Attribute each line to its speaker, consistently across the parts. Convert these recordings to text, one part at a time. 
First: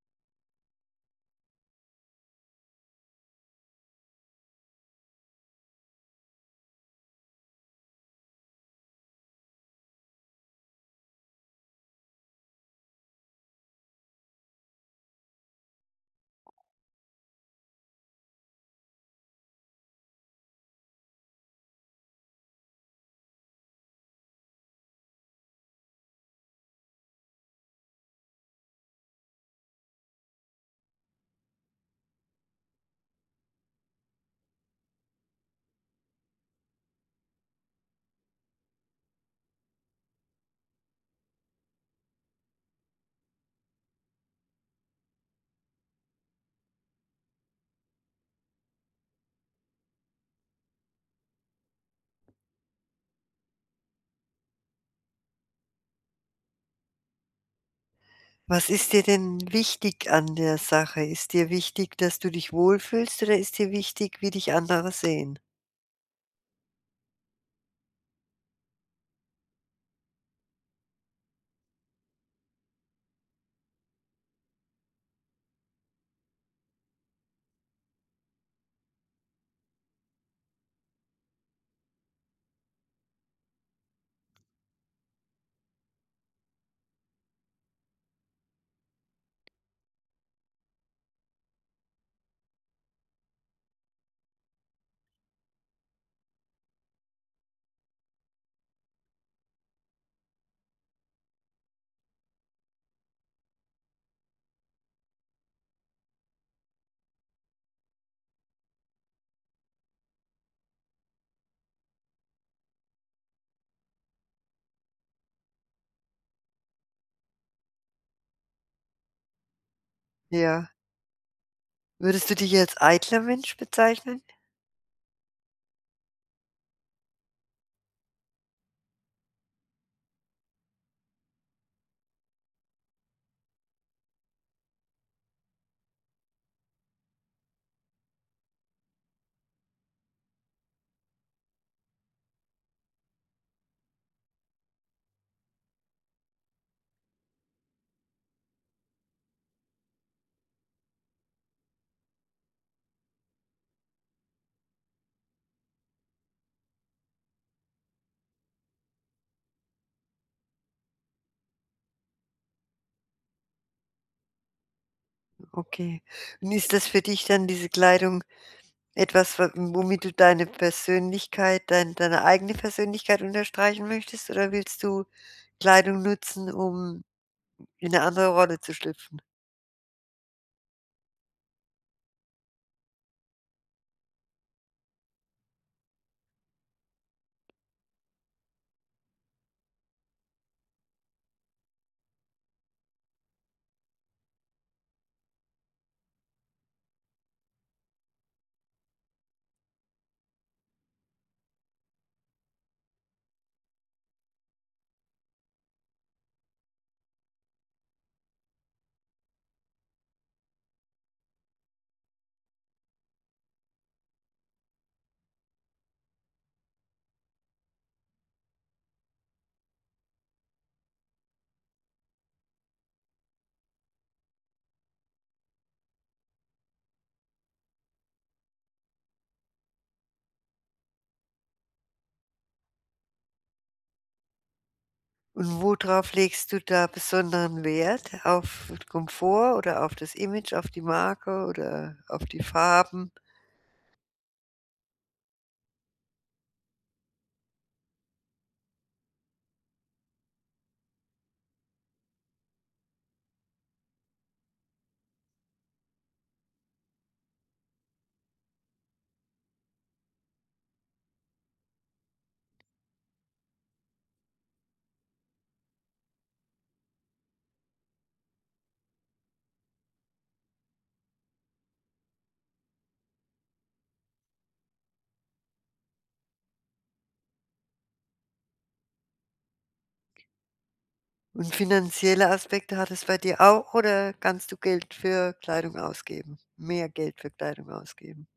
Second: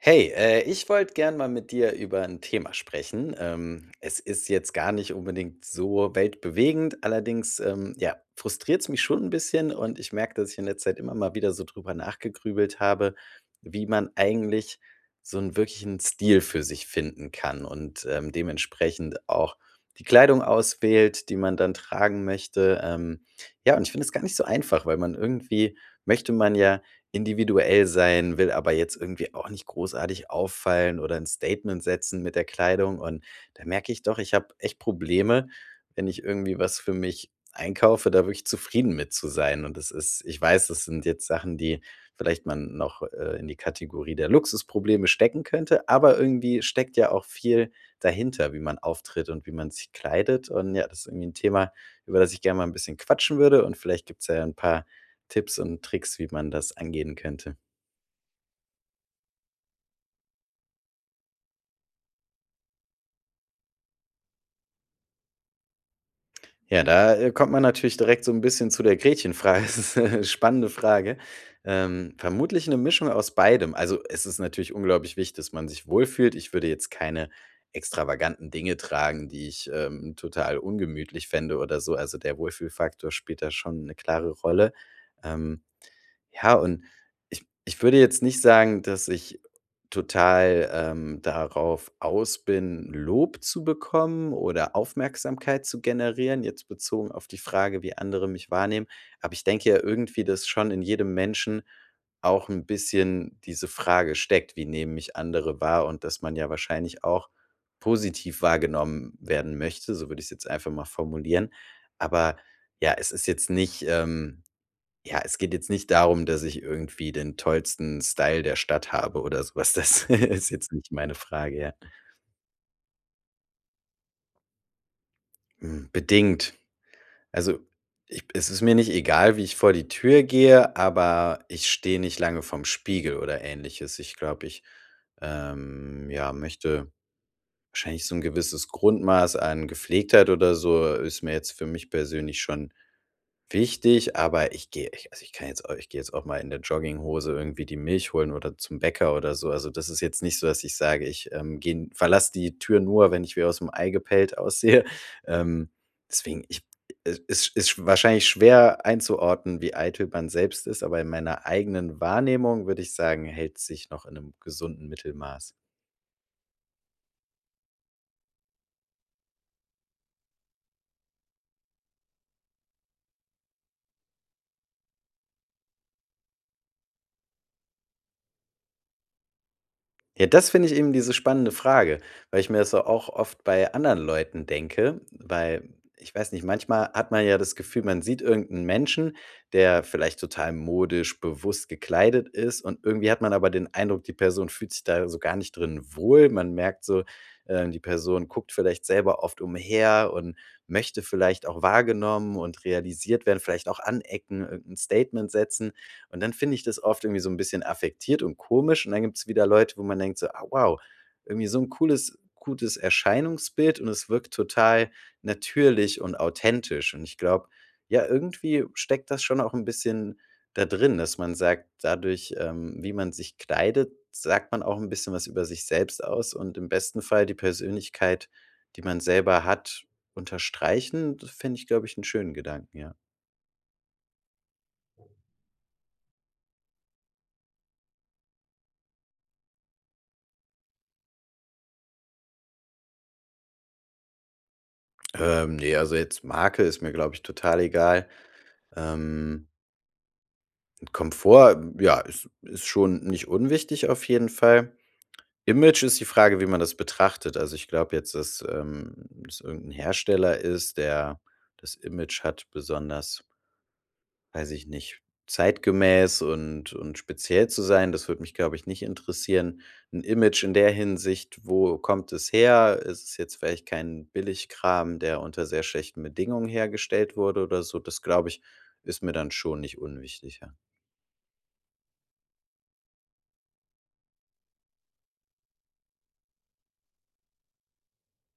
Speaker 1: Hey, ich wollte gern mal mit dir über ein Thema sprechen. Es ist jetzt gar nicht unbedingt so weltbewegend, allerdings, ja, frustriert's mich schon ein bisschen und ich merke, dass ich in letzter Zeit immer mal wieder so drüber nachgegrübelt habe, wie man eigentlich so einen wirklichen Stil für sich finden kann und, dementsprechend auch die Kleidung auswählt, die man dann tragen möchte. Ja, und ich finde es gar nicht so einfach, weil man irgendwie möchte man ja individuell sein, will aber jetzt irgendwie auch nicht großartig auffallen oder ein Statement setzen mit der Kleidung. Und da merke ich doch, ich habe echt Probleme, wenn ich irgendwie was für mich einkaufe, da wirklich zufrieden mit zu sein. Und das ist, ich weiß, das sind jetzt Sachen, die vielleicht man noch, in die Kategorie der Luxusprobleme stecken könnte, aber irgendwie steckt ja auch viel dahinter, wie man auftritt und wie man sich kleidet. Und ja, das ist irgendwie ein Thema, über das ich gerne mal ein bisschen quatschen würde und vielleicht gibt's ja ein paar Tipps und Tricks, wie man das angehen könnte?
Speaker 2: Was ist dir denn wichtig an der Sache? Ist dir wichtig, dass du dich wohlfühlst oder ist dir wichtig, wie dich andere sehen?
Speaker 1: Ja, da kommt man natürlich direkt so ein bisschen zu der Gretchenfrage. Es ist 'ne spannende Frage. Vermutlich eine Mischung aus beidem. Also, es ist natürlich unglaublich wichtig, dass man sich wohlfühlt. Ich würde jetzt keine extravaganten Dinge tragen, die ich, total ungemütlich fände oder so. Also, der Wohlfühlfaktor spielt da schon eine klare Rolle. Ähm, Ja, und ich würde jetzt nicht sagen, dass ich total, darauf aus bin, Lob zu bekommen oder Aufmerksamkeit zu generieren, jetzt bezogen auf die Frage, wie andere mich wahrnehmen. Aber ich denke ja irgendwie, dass schon in jedem Menschen auch ein bisschen diese Frage steckt: „Wie nehmen mich andere wahr?“ Und dass man ja wahrscheinlich auch positiv wahrgenommen werden möchte, so würde ich's jetzt einfach mal formulieren. Aber ja, es ist jetzt nicht, ja, es geht jetzt nicht darum, dass ich irgendwie den tollsten Style der Stadt habe oder sowas. Das ist
Speaker 2: Ja.
Speaker 1: jetzt nicht meine Frage, ja.
Speaker 2: Würdest du dich als eitler Mensch bezeichnen?
Speaker 1: Hm, bedingt. Also, ich, es ist mir nicht egal, wie ich vor die Tür gehe, aber ich stehe nicht lange vorm Spiegel oder Ähnliches. Ich glaube, ich, ja, möchte wahrscheinlich so ein gewisses Grundmaß an Gepflegtheit oder so ist mir jetzt für mich persönlich schon wichtig, aber ich gehe, ich, also, ich kann jetzt au, ich gehe jetzt auch mal in der Jogginghose irgendwie die Milch holen oder zum Bäcker oder so. Also, das ist jetzt nicht so, dass ich sage, ich, gehe, verlasse die Tür nur, wenn ich wie aus aus'm Ei gepellt aussehe. Ähm, Deswegen, ich, es ist wahrscheinlich schwer einzuordnen, wie eitel man selbst ist, aber in meiner eigenen Wahrnehmung würde ich sagen, hält sich noch in einem gesunden Mittelmaß.
Speaker 2: Okay. Und ist das für dich dann diese Kleidung etwas, wa womit du deine Persönlichkeit, deine eigene Persönlichkeit unterstreichen möchtest oder willst du Kleidung nutzen, um in 'ne andere Rolle zu schlüpfen?
Speaker 1: Ja, das finde ich eben diese spannende Frage, weil ich mir das so auch oft bei anderen Leuten denke, weil ich weiß nicht, manchmal hat man ja das Gefühl, man sieht irgendeinen Menschen, der vielleicht total modisch bewusst gekleidet ist und irgendwie hat man aber den Eindruck, die Person fühlt sich da so gar nicht drin wohl. Man merkt so, die Person guckt vielleicht selber oft umher und möchte vielleicht auch wahrgenommen und realisiert werden, vielleicht auch anecken, irgendein Statement setzen. Und dann finde ich das oft irgendwie so ein bisschen affektiert und komisch und dann gibt es wieder Leute, wo man denkt so: „Ah, wow, irgendwie so ein cooles gutes Erscheinungsbild und es wirkt total natürlich und authentisch.“ Und ich glaube, ja, irgendwie steckt das schon auch ein bisschen da drin, dass man sagt, dadurch, wie man sich kleidet, sagt man auch ein bisschen was über sich selbst aus und im besten Fall die Persönlichkeit, die man selber hat, unterstreichen. Das fände ich, glaube ich, einen schönen Gedanken, ja.
Speaker 2: Und worauf legst du da besonderen Wert? Auf Komfort oder auf das Image, auf die Marke oder auf die Farben?
Speaker 1: Ne, also jetzt Marke ist mir, glaube ich, total egal. Ähm, Komfort, hm, ja, ist schon nicht unwichtig auf jeden Fall. Image ist die Frage, wie man das betrachtet. Also, ich glaube jetzt, dass, es irgendein Hersteller ist, der das Image hat, besonders, weiß ich nicht, zeitgemäß und speziell zu sein, das würde mich, glaube ich, nicht interessieren. Ein Image in der Hinsicht, wo kommt es her? Ist es jetzt vielleicht kein Billigkram, der unter sehr schlechten Bedingungen hergestellt wurde oder so? Das, glaube ich, ist mir dann schon nicht unwichtig, ja.
Speaker 2: Und finanzielle Aspekte hat es bei dir auch oder kannst du Geld für Kleidung ausgeben? Mehr Geld für Kleidung ausgeben?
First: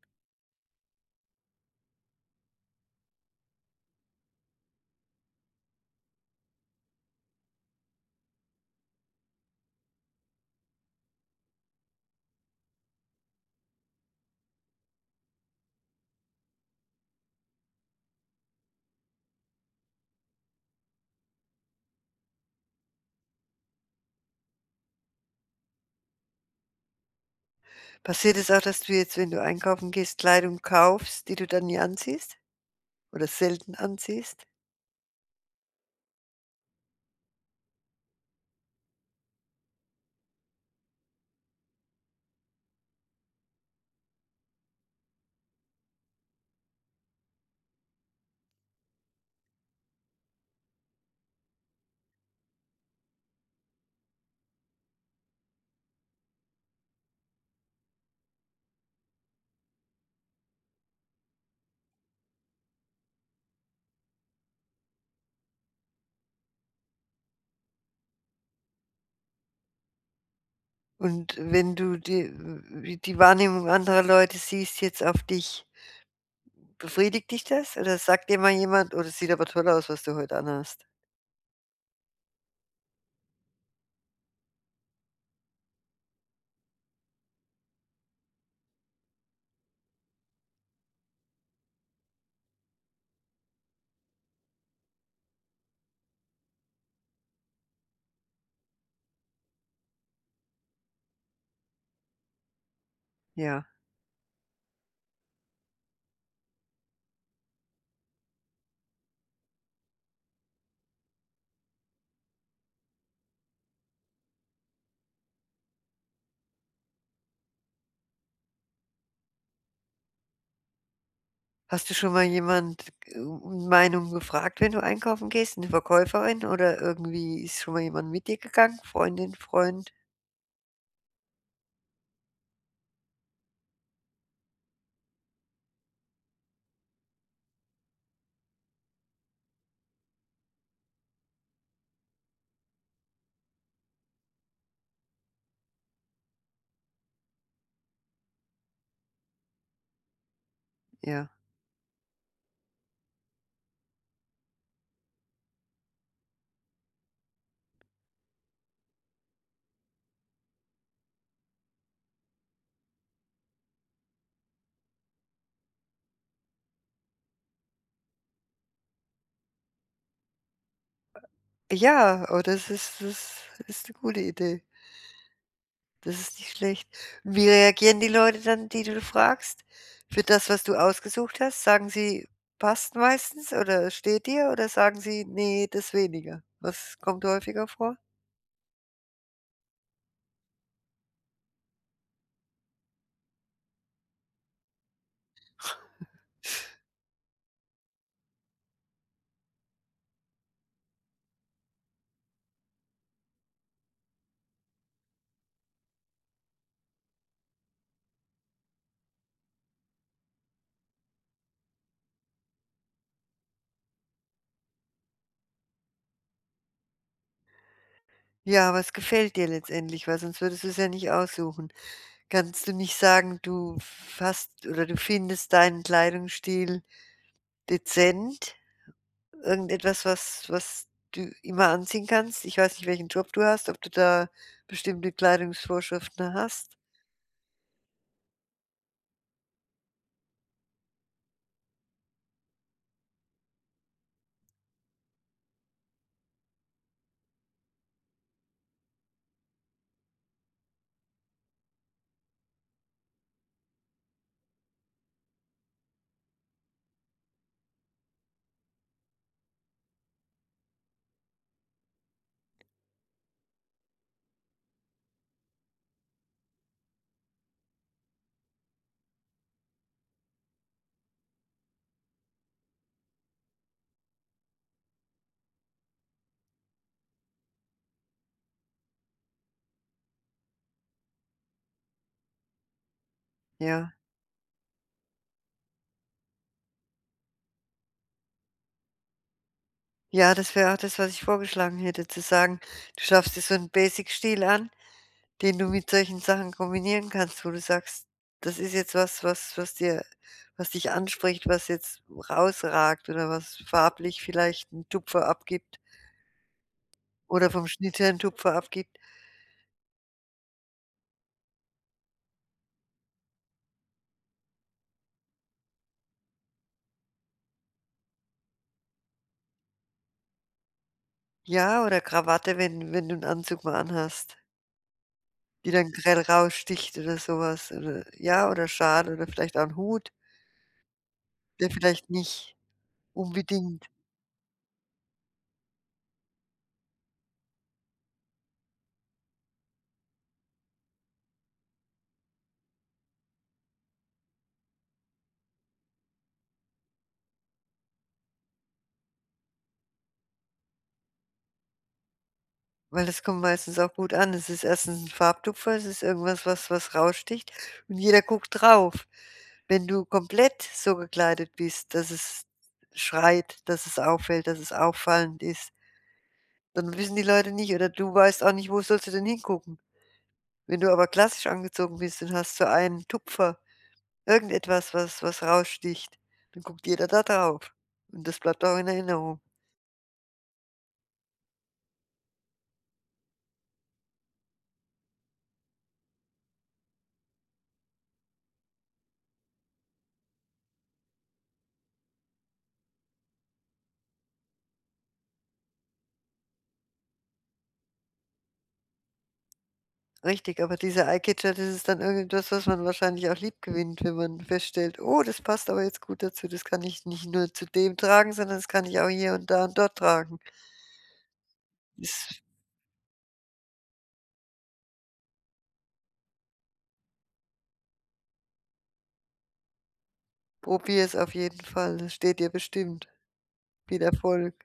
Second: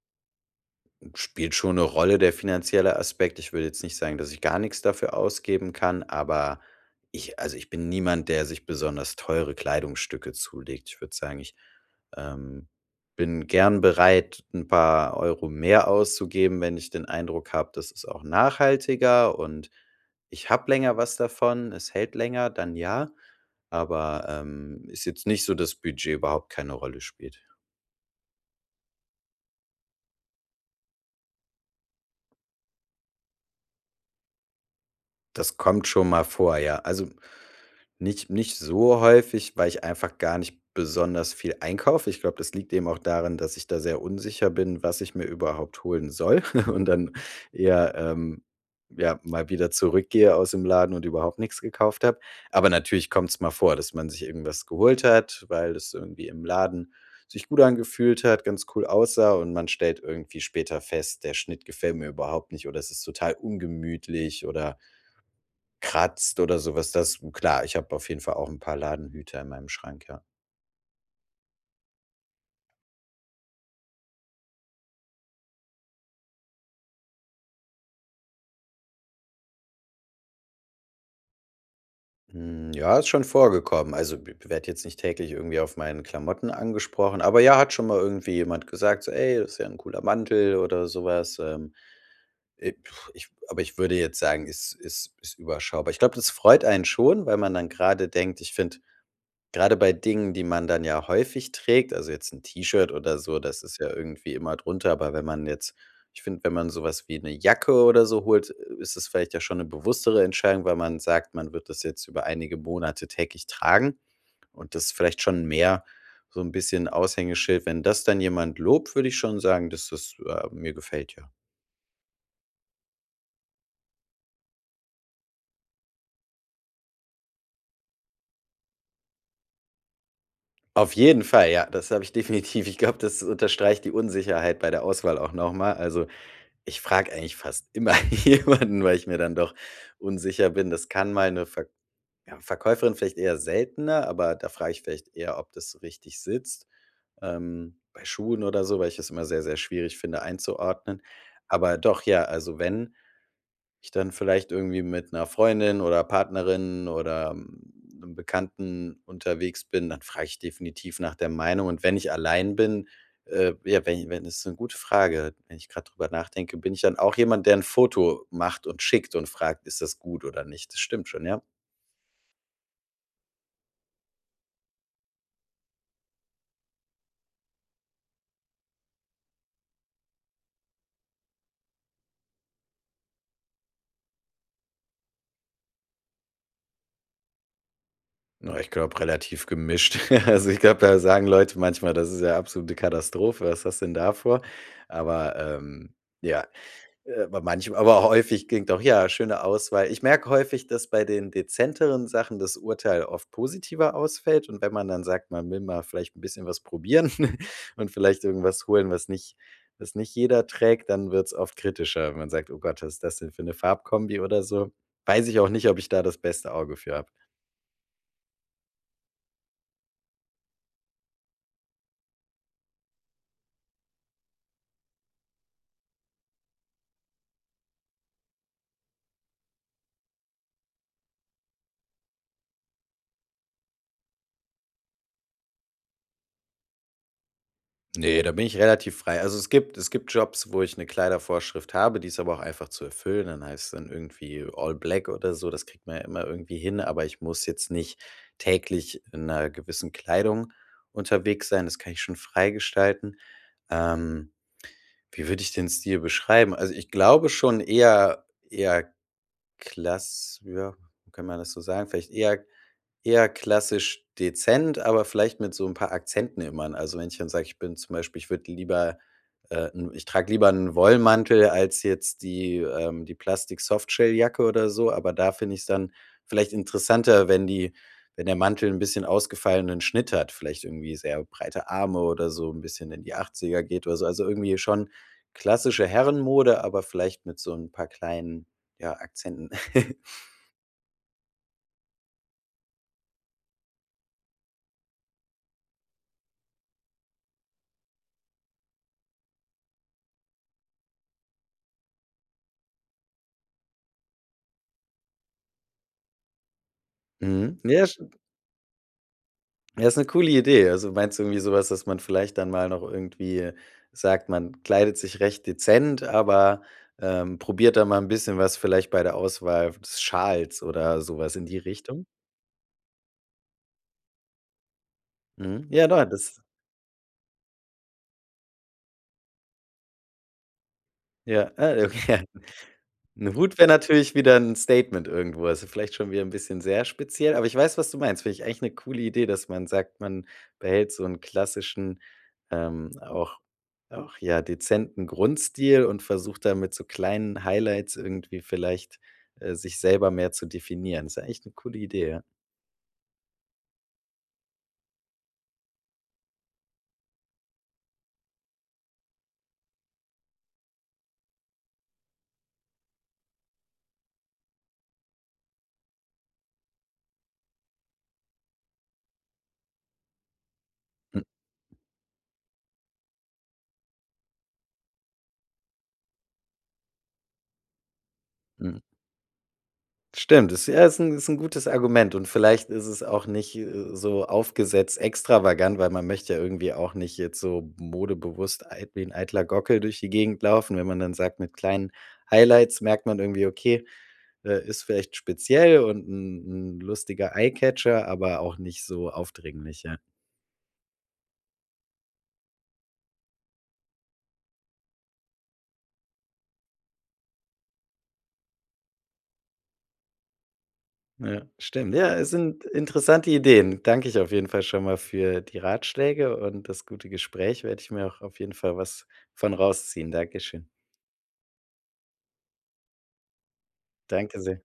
Speaker 1: Spielt schon 'ne Rolle, der finanzielle Aspekt. Ich würde jetzt nicht sagen, dass ich gar nix dafür ausgeben kann, aber ich, also, ich bin niemand, der sich besonders teure Kleidungsstücke zulegt. Ich würde sagen, ich, ähm, bin gern bereit, 'n paar Euro mehr auszugeben, wenn ich den Eindruck habe, das ist auch nachhaltiger und ich habe länger was davon, es hält länger, dann ja. Aber, ist jetzt nicht so, dass Budget überhaupt keine Rolle spielt.
Speaker 2: Passiert es auch, dass du jetzt, wenn du einkaufen gehst, Kleidung kaufst, die du dann nie anziehst oder selten anziehst?
Speaker 1: Das kommt schon mal vor, ja. Also, nicht so häufig, weil ich einfach gar nicht besonders viel einkaufe. Ich glaube, das liegt eben auch daran, dass ich da sehr unsicher bin, was ich mir überhaupt holen soll, und dann eher, ja, mal wieder zurückgehe aus dem Laden und überhaupt nichts gekauft habe. Aber natürlich kommt es mal vor, dass man sich irgendwas geholt hat, weil es irgendwie im Laden sich gut angefühlt hat, ganz cool aussah und man stellt irgendwie später fest: „Der Schnitt gefällt mir überhaupt nicht“ oder „Es ist total ungemütlich“ oder kratzt oder sowas. Das, hm, klar, ich habe auf jeden Fall auch ein paar Ladenhüter in meinem Schrank, ja.
Speaker 2: Und wenn du die Wahrnehmung anderer Leute siehst jetzt auf dich, befriedigt dich das oder sagt dir mal jemand: „Oh, das sieht aber toll aus, was du heute anhast?“
Speaker 1: Hm, ja, ist schon vorgekommen. Also, b werde jetzt nicht täglich irgendwie auf meinen Klamotten angesprochen, aber ja, hat schon mal irgendwie jemand gesagt, so: „Ey, das ist ja ein cooler Mantel“ oder sowas. Äh, ich, aber ich würde jetzt sagen, ist überschaubar. Ich glaube, das freut einen schon, weil man dann gerade denkt, ich finde, gerade bei Dingen, die man dann ja häufig trägt, also jetzt ein T-Shirt oder so, das
Speaker 2: Ja.
Speaker 1: ist ja irgendwie immer drunter, aber wenn man jetzt, ich finde, wenn man so was wie eine Jacke oder so holt, ist es vielleicht ja schon eine bewusstere Entscheidung, weil man sagt, man wird das jetzt über einige Monate täglich tragen und das ist vielleicht schon mehr so ein bisschen Aushängeschild. Wenn das dann jemand lobt, würde ich schon sagen, dass das, mir gefällt, ja.
Speaker 2: Hast du schon mal jemand g um Meinung gefragt, wenn du einkaufen gehst, eine Verkäuferin oder irgendwie ist schon mal jemand mit dir gegangen? Freundin, Freund?
Speaker 1: Auf jeden Fall, ja, das habe ich definitiv. Ich glaube, das unterstreicht die Unsicherheit bei der Auswahl auch nochmal. Also, ich frage eigentlich fast immer jemanden, weil ich mir dann doch unsicher bin. Das kann mal 'ne Ver, ja, Verkäuferin vielleicht eher seltener, aber da frage ich vielleicht eher, ob das so richtig sitzt, bei Schuhen oder so, weil ich es immer sehr, sehr schwierig finde einzuordnen.
Speaker 2: Ja.
Speaker 1: Aber doch, ja, also wenn ich dann vielleicht irgendwie mit einer Freundin oder Partnerin oder, hm, 'nem Bekannten unterwegs bin, dann frage ich definitiv nach der Meinung. Und wenn ich allein bin, ja, wenn das ist eine gute Frage. Wenn ich gerade drüber nachdenke, bin ich dann auch jemand, der ein Foto macht und schickt und fragt: „Ist das gut oder nicht?“ Das stimmt schon, ja.
Speaker 2: Ja, oh, das ist eine gute Idee. Das ist nicht schlecht. Und wie reagieren die Leute dann, die du fragst, für das, was du ausgesucht hast? Sagen sie: „Passt meistens“ oder „Steht dir“ oder sagen sie: „Nee, das weniger“? Was kommt häufiger vor?
Speaker 1: Na, ich glaube, relativ gemischt. Also, ich glaube, da sagen Leute manchmal: „Das ist ja absolute Katastrophe. Was hast denn da vor?“ Aber, ja, aber manchmal, aber häufig klingt doch ja, schöne Auswahl. Ich merke häufig, dass bei den dezenteren Sachen das Urteil oft positiver ausfällt und wenn man dann sagt, man will mal vielleicht ein bisschen was probieren, und vielleicht irgendwas holen, was nicht jeder trägt, dann wird es oft kritischer. Wenn man sagt: „Oh Gott, was ist das denn für eine Farbkombi“ oder so. Weiß ich auch nicht, ob ich da das beste Auge für habe.
Speaker 2: Ja, aber es gefällt dir letztendlich, weil sonst würdest du's ja nicht aussuchen. Kannst du nicht sagen, du hast oder du findest deinen Kleidungsstil dezent? Irgendetwas, was du immer anziehen kannst? Ich weiß nicht, welchen Job du hast, ob du da bestimmte Kleidungsvorschriften hast?
Speaker 1: Ne, da bin ich relativ frei. Also, es gibt Jobs, wo ich eine Kleidervorschrift habe, die ist aber auch einfach zu erfüllen. Dann heißt es dann irgendwie All Black oder so, das kriegt man ja immer irgendwie hin, aber ich muss jetzt nicht täglich in einer gewissen Kleidung unterwegs sein. Das kann ich schon frei gestalten. Ähm, Wie würde ich den Stil beschreiben? Also, ich glaube schon eher klass, ja, kann man das so sagen? Vielleicht eher klassisch dezent, aber vielleicht mit so ein paar Akzenten immer. Also, wenn ich dann sage, ich bin zum Beispiel, ich würde lieber, 'n ich trage lieber einen Wollmantel als jetzt die Plastik-Softshelljacke oder so, aber da finde ich es dann vielleicht interessanter, wenn die wenn der Mantel ein bisschen ausgefallenen Schnitt hat, vielleicht irgendwie sehr breite Arme oder so ein bisschen in die Achtziger geht
Speaker 2: Ja.
Speaker 1: oder so. Also, irgendwie schon klassische Herrenmode, aber vielleicht mit so ein paar kleinen, ja, Akzenten.
Speaker 2: Ja, das wäre auch das, was ich vorgeschlagen hätte, zu sagen, du schaffst dir so einen Basic-Stil an, den du mit solchen Sachen kombinieren kannst, wo du sagst: „Das ist jetzt was, was dir was dich anspricht, was jetzt rausragt oder was farblich vielleicht 'n Tupfer abgibt oder
Speaker 1: Mhm.
Speaker 2: vom
Speaker 1: Ja,
Speaker 2: Schnitt her 'n Tupfer abgibt.“
Speaker 1: ja, ist eine coole Idee. Also, meinst du irgendwie sowas, dass man vielleicht dann mal noch irgendwie sagt, man kleidet sich recht dezent, aber, probiert da mal ein bisschen was vielleicht bei der Auswahl des Schals oder sowas in die
Speaker 2: Ja, oder
Speaker 1: Richtung?
Speaker 2: Krawatte, wenn du einen Anzug mal anhast,
Speaker 1: Mhm.
Speaker 2: die
Speaker 1: Ja,
Speaker 2: dann
Speaker 1: da
Speaker 2: grell
Speaker 1: das
Speaker 2: raussticht oder sowas, oder ja, oder Schal oder vielleicht auch 'n Hut,
Speaker 1: ja,
Speaker 2: der
Speaker 1: ah,
Speaker 2: vielleicht
Speaker 1: okay.
Speaker 2: nicht
Speaker 1: 'N Hut wäre
Speaker 2: unbedingt.
Speaker 1: natürlich wieder 'n Statement irgendwo, also vielleicht schon wieder 'n bisschen sehr speziell, aber ich weiß, was du meinst. Finde ich eigentlich 'ne coole Idee, dass man sagt, man behält so 'n klassischen, ähm, auch auch, ja, dezenten Grundstil und versucht da mit so kleinen Highlights irgendwie vielleicht, sich selber mehr zu definieren. Ist ja echt 'ne coole Idee, ja.
Speaker 2: Weil das kommt meistens auch gut an. Es ist erstens ein Farbtupfer, es ist irgendwas, was raussticht und jeder guckt drauf. Wenn du komplett so gekleidet bist, dass es schreit, dass es auffällt, dass es auffallend ist, dann wissen die Leute nicht oder du weißt auch nicht, wo sollst du denn hingucken. Wenn du aber klassisch angezogen bist und hast so einen Tupfer, irgendetwas, was raussticht, dann guckt jeder da drauf und das bleibt auch
Speaker 1: Mhm.
Speaker 2: in Erinnerung.
Speaker 1: Stimmt, ist ja, ist 'n gutes Argument und vielleicht ist es auch nicht, so aufgesetzt extravagant, weil man möchte ja irgendwie auch nicht jetzt so modebewusst eit wie 'n eitler Gockel durch die Gegend laufen. Wenn man dann sagt, mit kleinen Highlights merkt man irgendwie, okay, ist vielleicht speziell und ein 'n lustiger Eye-Catcher, aber auch nicht so aufdringlich, ja.
Speaker 2: Richtig, aber dieser Eyecatcher, das ist dann irgendwas, was man wahrscheinlich auch lieb gewinnt, wenn man feststellt: „Oh, das passt aber jetzt gut dazu. Das kann ich nicht nur zu dem tragen, sondern das kann ich auch hier und da und dort tragen.“
Speaker 1: Ja, stimmt. Ja, es
Speaker 2: Das
Speaker 1: sind interessante Ideen. Danke ich auf jeden Fall schon mal für die Ratschläge und das gute Gespräch. Werde ich mir auch auf jeden Fall was von rausziehen. Dankeschön.
Speaker 2: probier es auf jeden Fall. Das steht dir bestimmt. Viel
Speaker 1: Danke
Speaker 2: Erfolg.
Speaker 1: sehr.